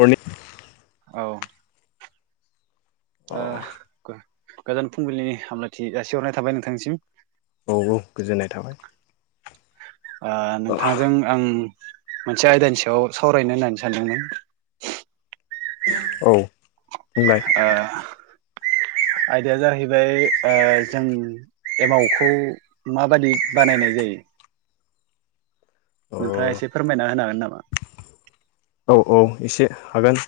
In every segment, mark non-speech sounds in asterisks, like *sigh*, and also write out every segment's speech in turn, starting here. मरनिं औ। अ गोजोन फुंबिलिनि हामलायथि जासिहरनाय थाबाय नोंथांनिसिम। औ औ गोजोननाय थाबाय नोंथांजों आं। मोनसे आयदानि सायाव सावरायनो होननानै सानदोंमोन। औ। बुंलाय ओ। आयदाया जाहैबाय जों एमावखौ माबायदि बानायनाय जायो। *inaudible* अ नोंथाङा एसे फोरमायना होनो हागोन नामा। औ औ एसे हागोन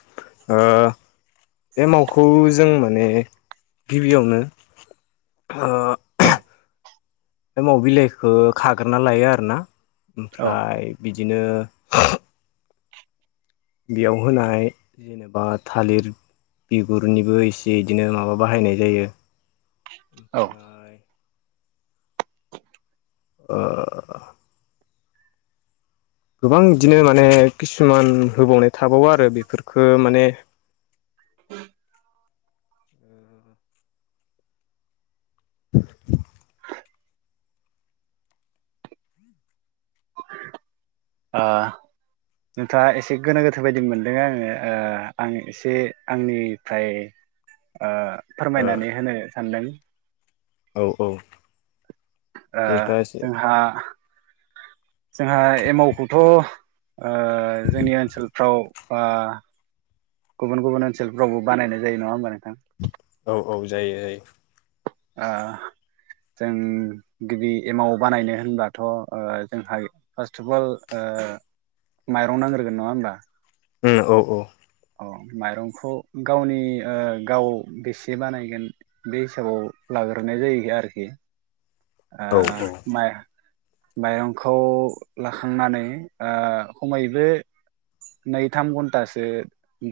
एमावखौ जों। माने गिबियावनो। औ एमाव बिलाइखो खाग्रोना लायो आरोना औ ओमफ्राय बिदिनो। *inaudible* बेयाव होनाय जेनेबा थालिर। बिगुरनिबो इसे इदिनो माबा बाहायनाय जायो। औ। ओमफ्राय ओ। गोबां बिदिनो माने किसुमान होबावनाय थाबावो आरो बेफोरफोरखो माने *inaudible* *inaudible* आ। नोंथाङा एसे गोनो गोथो बायदि मोनदों आङो आं एसे आंनिफ्राय ओ ओ फोरमायनानै होनो सानदों। औ औ। नोंथाङा एसे जोंहा जोंहा एमावखौथ' जोंनि ओनसोलफ्राव ओ गुबुन गुबुन ओनसोलफ्रावबो बानायनाय जायो नङा होमबा नोंथां? औ औ जायो जायो। ओ जों गिबि एमाव बानायनो होनब्लाथ' जोंहा फार्स्ट अफ अल ओ माइरं नांग्रोगोन नङा होमबा? उम औ औ। औ माइरंखौ गावनि गाव बेसे बानायगोन बे हिसाबाव बाग्रोनाय जायो आरोखि ओ औ माइ मायरंखौ लाखांनानै ओ खमैबो नै थाम घन्टासो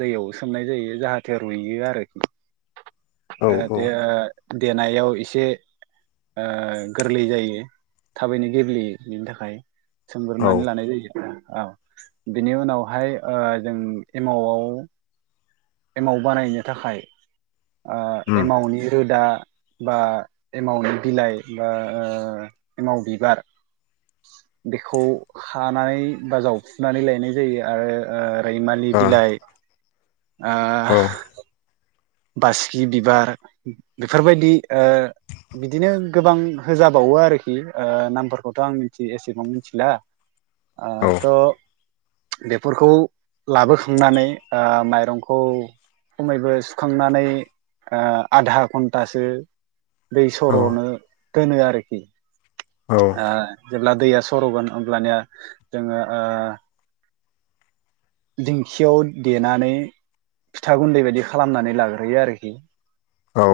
दैयाव सोमनाय जायो जाहाथे रुइयो आरोखि औ जाहाथे देनायाव एसे ओ गोरलै जायो थाबैनो गेब्लेयो बेनि थाखाय औ सोमग्रोनानै लानाय जायो औ बिनि उनावहाय ओ जों एमावआव एमाउ बानायनो थाखाय ओ उम एमाउटनि रोदा बा एमावनो बिलाइ बा ओ एमाव बिबार बेखौ हानानै बा जावफुनानै लायनाय जायो आरो ओ रैमालि ओ औ बिलाइ ओ बासगि बिबार बेफोरबायदि ओ बिदिनो गोबां होजाबावो आरोखि ओ नामफोरखौथ' आं मिथि एसेबां मिथिला आथ' बेफोरखौ लाबोखांनानै ओ माइरंखौ खमैबो खांनानै ओ आधा घन्टासो दै औ सर'नो दोनो आरोखि औ ओ जेब्ला दैया सर'गोन होमब्लानिया जोङो ओ दिंखियाव देनानै फिथा गुन्दै बायदि हो खालामनानै लाग्रोयो आरोखि औ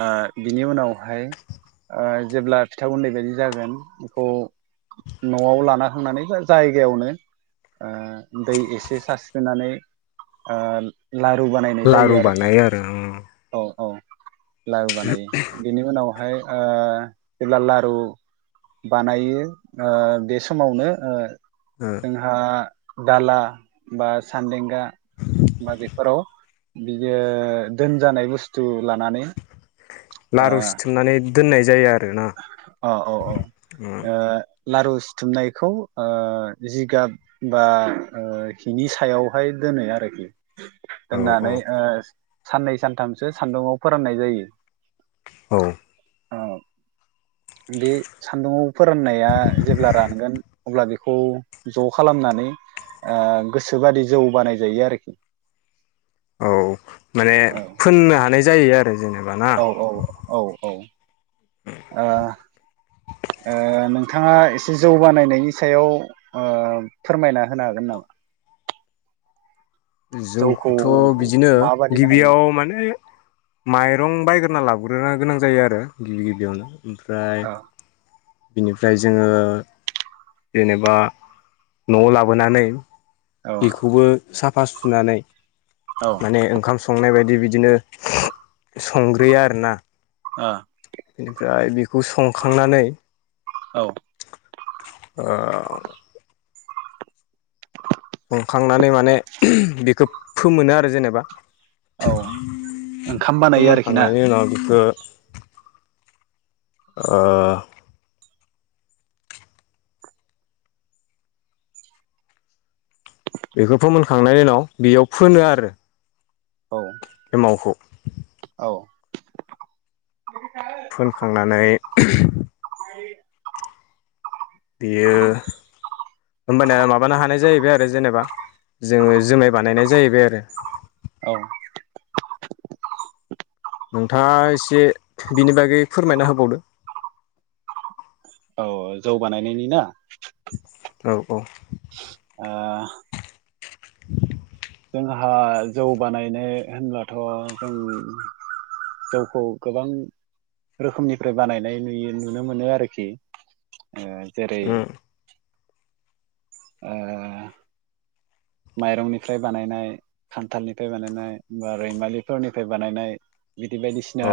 ओ बिनि उनावहाय ओ जेब्ला फिथा उन्दै बायदि जागोन बेखौ न'आव लाना थांनानै बा जायगायावनो ओ दै एसे सारस्रिनानै ओ लारु बानायनाय जायो लारु आरोखि बानायो आरो उम औ लारु बानायो बेनि उनावहाय ओ जेब्ला लारु बानायो बे समावनो ओ जोंहा दाला बा सान्दें दा बा बेफोराव बियो दोन जानाय बुस्थु बुस्थु लानानै लारु सिथुमनानै दोननाय जायो आरो अ औ औ लारु सिुथुमनायखौ जिगाब बा हिनि सायावहाय दोनो आरोखि औ औ दोननानै ओ साननै सानथामसो सान्दुंङाव फोराननाय जायो औ औ बे सान्दुंङाव फोराननाया जेब्ला रानगोन अब्ला बेखौ ज' खालामनानै ओ गोसोबादि जौ बानाय जायो आरोखि औ माने औ फोननो हानाय जायो आ औ औ औ औ आ - ओ नोंथाङा एसे जौ बानायनायनि सायाव ओ फोरमायना होनो हागोन ना? *unintelligible* जौखुथ' बिदिनो माबादि बानायो गिबियाव माने माइरं बायग्रो ना लाबग्रोनो गोनां जायो आरो गिबि गिबियावनो ओमफ्राय औ बिनिफ्राय जोङो जेनेबा न'आव लाबोनानै औ बिखौबो साफा सुुनानै औ ओ माने ओंखाम स संनाय बायदि बिदिनो संग्रोयो आरोना आ आय बिखौ संखांनानै औ *inaudible* संखांनानै माने बिखौ फोमोनो आरो जेनेबा औ ओंखाम बानायो आरोखि ना फोमोनखांनायनि उनाव बिखौ ओ बेखो फोमोनखांनायनि उनाव बेयाव फोनो आरो औ एमावखौ औ फोनखांनानै *inaudible* बियो होमबानिया माबानो हानाय जाहैबाय आरो जेनेबा जोङो जोमाय बानायनाय जाहैबाय आरो औ नोंथाङा इसे बिनि बागै फोरमायना होबावदो औ जौ बानायनायनि ना औ औ आ *inaudible* जोंहा जौ बानायनो होनब्लाथ' जों जौखौ गोबां रोखोमनिफ्राय बानायनाय नुयो नुनो मोनो आरोखि ओ जेरै उम ओ माइरंनिफ्राय बानायनाय खान्थालनिफ्राय बानायनाय बा रैमालिफोरनिफ्राय बानायनाय बिदि बायदिसिना औ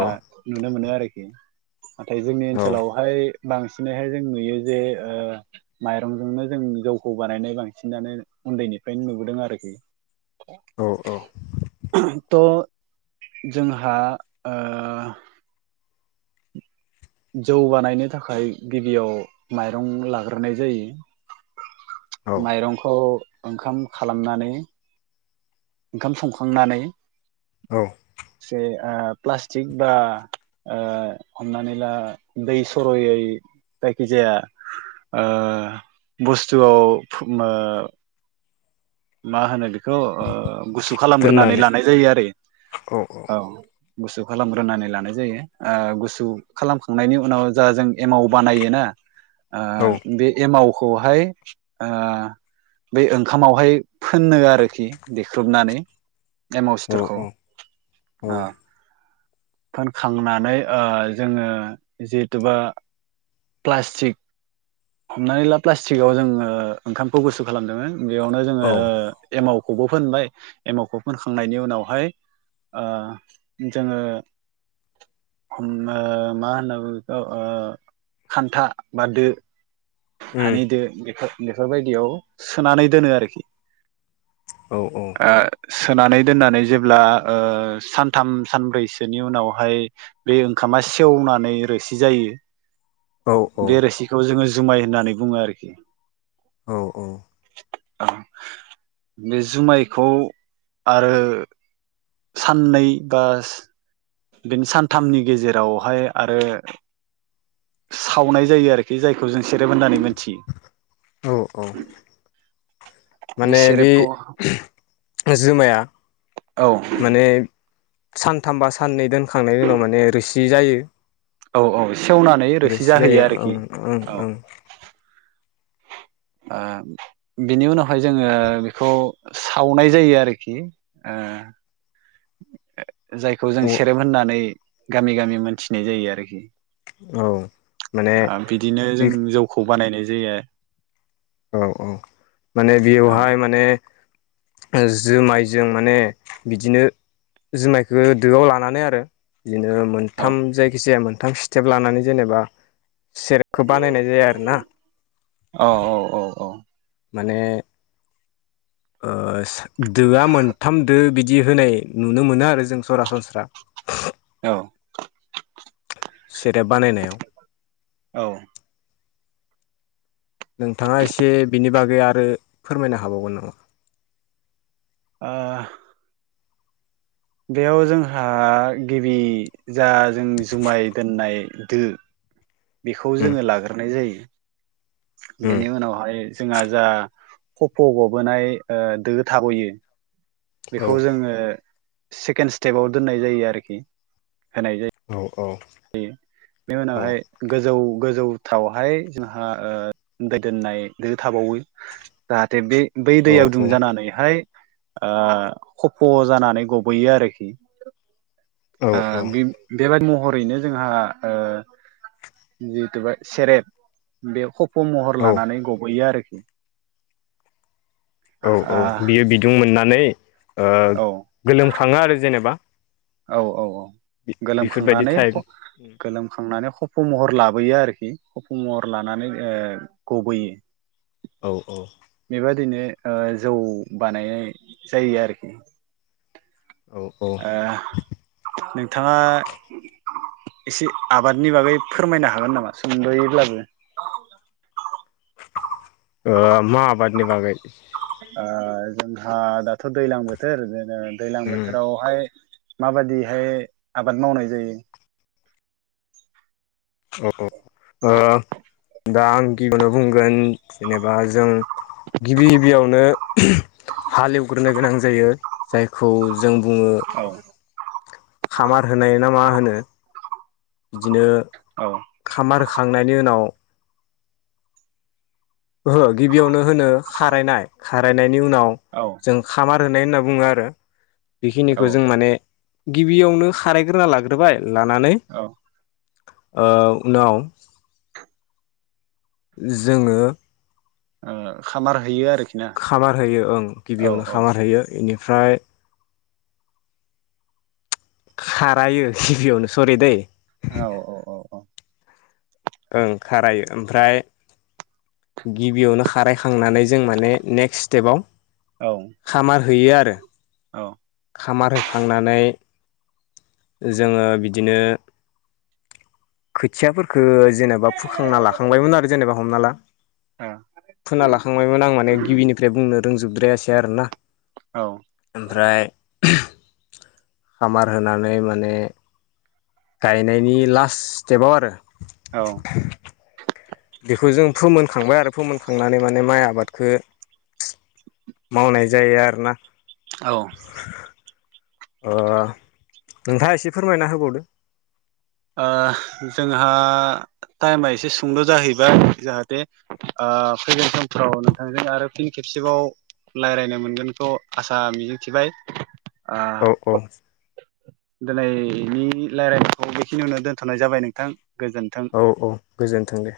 नुनो मोनो आरोखि नाथाय जोंनि औ ओनसोलावहाय बांसिनैहाय जों नुयो जे ओ माइरंजोंनो जों जौखौ बानायनाय बांसिनानो उन्दैनि फ्रायनो नुबोदों आरोखि औ त' जोंहा ओ जौ बानायनो थाखाय गिबियाव माइरं लाग्रोनाय जायो औ माइरंखौ ओंखाम खालामनानै ओंखाम संखांनानै औ से ओ प्लास्टिक बा ओ हमनानै ला दै सर'यै जायखिजाया ओ बुस्थुआव फुम ओ मा होनो बिखौ ओ गुसु खालामग्रोनानै दोननानै लानाय जायो आरो औ गुसु खालामग्रोनानै लानाय जायो आ गुसु खालामखांनायनि उनाव जा जों एमाव बानायोना आ औ बे एमावखौहाय ओ बै ओंखामावहाय फोननो आरोखि देख्रुबनानै एमाव औ सिथरखौ औ औ फोनखांनानै ओ जोङो जिहेतुबा प्लास्टिक हमनानै ला प्लास्टिकआव जोङो ओंखामखौ गुसु खालामदों बेयावनो जोङो एमाव खौबो फोनबाय एमावखौ फोनखांनायनि उनावहाय ओ जोङो उम ओ मा होनना बुङो बेखौ ओ खान्था बा दो उम हानिदो बेफोर बेफोरबायदियाव सोनानै दोनो आरोखि औ औ ओ सोनानै दोननानै जेब्ला ओ सानथाम सानब्रैसोनि उनावहाय बे ओंखाम मा सेवनानै रोसि जायो औ बे रोसिखौ जोङो जुमाय होननानै बुङो आरोखि औ औ बे जुमायखौ आरो साननै बा बेनि सानथामनि गेजेरावहाय आरो सावनाय जायो आरोखि जायखौ खौ जों सेरेब होननानै औ औ मोनथियो माने बे जुमाया औ सानथामबा साननै दोनखांनायनि उनाव माने रोसि जायो औ औ सेवनानै रोसि जायो जाहोयो ओं आरोखि औ ओं ओ बिनि उनावहाय जोङो बेखौ सावनाय जायो आरोखि ओ *inaudible* ओ जायखौ जों ओं सेरेब होननानै गामि गामि मोनथिनाय जायो आरोखि औ माने ओ बिदिनो बे जों जौखौ बानायनाय जायो औ औ माने औ बेवहाय माने जुमायजों माने बिदिनो जुमायखौ दोआव लानानै आरो बिदिनो औ मोनथाम जायखिजाया मोनथाम स्टेप लानानै जेनेबा सेरेपखौ बानायनाय जाया आरो ना औ औ औ माने ओ दोआ मोनथाम दो बिदि बिदि होनाय नुनो मोनो आरो जों सरासनस्रा औ सेरेब बानायनायाव औ नोंथाङा एसे बिनि बागै आरो फोरमायनो हाबावगोन नामा *inaudible* ओ बेयाव जोंहा गिबि जा जों जुमाय दोननाय दो बेखौ उम जोङो लाग्रोनाय जायो उम बेनि उनावहाय जोंहा जा खफ' गबोनाय ओ दो थाबोयो औ बेखौ जोङो सेकेण्ड स्टेपाव दोननाय जायो आरोखि होनाय जायो औ बेनि औ उनावहाय गोजौ गोजौ थावहाय जोंहा ओ दै दोननाय दो थाबावो जाहाथे बे बै दैयाव औ दुंजानानैहाय ओ खफ' जानानै गबोयो आरोखि बि बेेबारि म *inaudible* हरैनो जोंहा ओ जिथु बा सेरेब बे खफ' खफ' महर औ लानानै गबयो आरोखि औ औ बियो बिदुं मोननानै ओ गोलोमखाङो आरो जेनेबा औ औ औ बेफोरबायदि गोलोमखांनानै टाइप गोलोमखांनानै खफौ महर लाबोयो आरोखि खफौ महर लानानै ओ गबोयो। औ औ। बेबादिनो ओ जौ बानायनाय जायो आरोखि। औ ओ नोंथाङा। इसे आबादनि बागै फोरमायनो हागोन नामा सुंद'यैब्लाबो। ओ मा आबादनि बागै। ओ जोंहा दाथ' दैलां बोथोर बिदिनो दैलां उम बोथोरावहाय। माबादिहाय आबाद मावनाय जायो। अ अ ओ। दा आं गिबियावनो बुंगोन जेनेबा जों। गिबि गिबियावनो हाल एवग्रोनो गोनां जायो जायखौ। जों बुङो औ खामार होनाय ना मा होनो। बिदिनो। औ। खांनायनि उनाव ओहो गिबियावनो होनो खारायनाय खारायनायनि उनाव औ जों खामा होनाय होनना बुङो आरो औ बेखिनिखौ जों माने गिबियावनो खारायग्रोना लाग्रोबाय लानानै ओ उनाव जोङो ओ खामार होयो आरो। खामार होयो ओं गिबियावनो खामार होयो इनिफ्राय खारायो गिबियावनो सरि दे। औ औ औ औ। ओं खारायो ओमफ्राय गिबियावनो खारायखांनानै जों माने नेक्स्ट स्टेपाव औ खामार होयो आरो। औ खामार होखांनानै जोङो बिदिनो खोथियाफोरखो जेनेबा फुखांना लाखांबायमोन आरो जेनेबा हमना ला। फोनालाखांबायमोन आं माने गिबिनिफ्राय बुंनो रोंजोबद्रायासै आरोना औ ओमफ्राय खामार होनानै माने गायनायनि लास्ट स्टेपाव आरो। औ। बेखौ जों फोमोनखांबाय आरो फोमोनखांनानै माने माइ आबादखो मावनाय जायो आरोना। औ। ओ नोंथाङा एसे फोरमायना होबावदो। ओ जोंहा टाइमआ एसे सुंद' जाहैबाय जाहाथे ओ फैगोन समफ्राव नोंथांजों आरो फिन खेब सेबाव लायरायनो मोनगोनखौ आसा मिजिंथिबाय। ओ औ औ। दिनैनि लायरायनायखौ बेखिनियावनो दोनथ'नाय जाबाय नोंथां। गोजोन्थों। औ औ गोजोन्थों दे।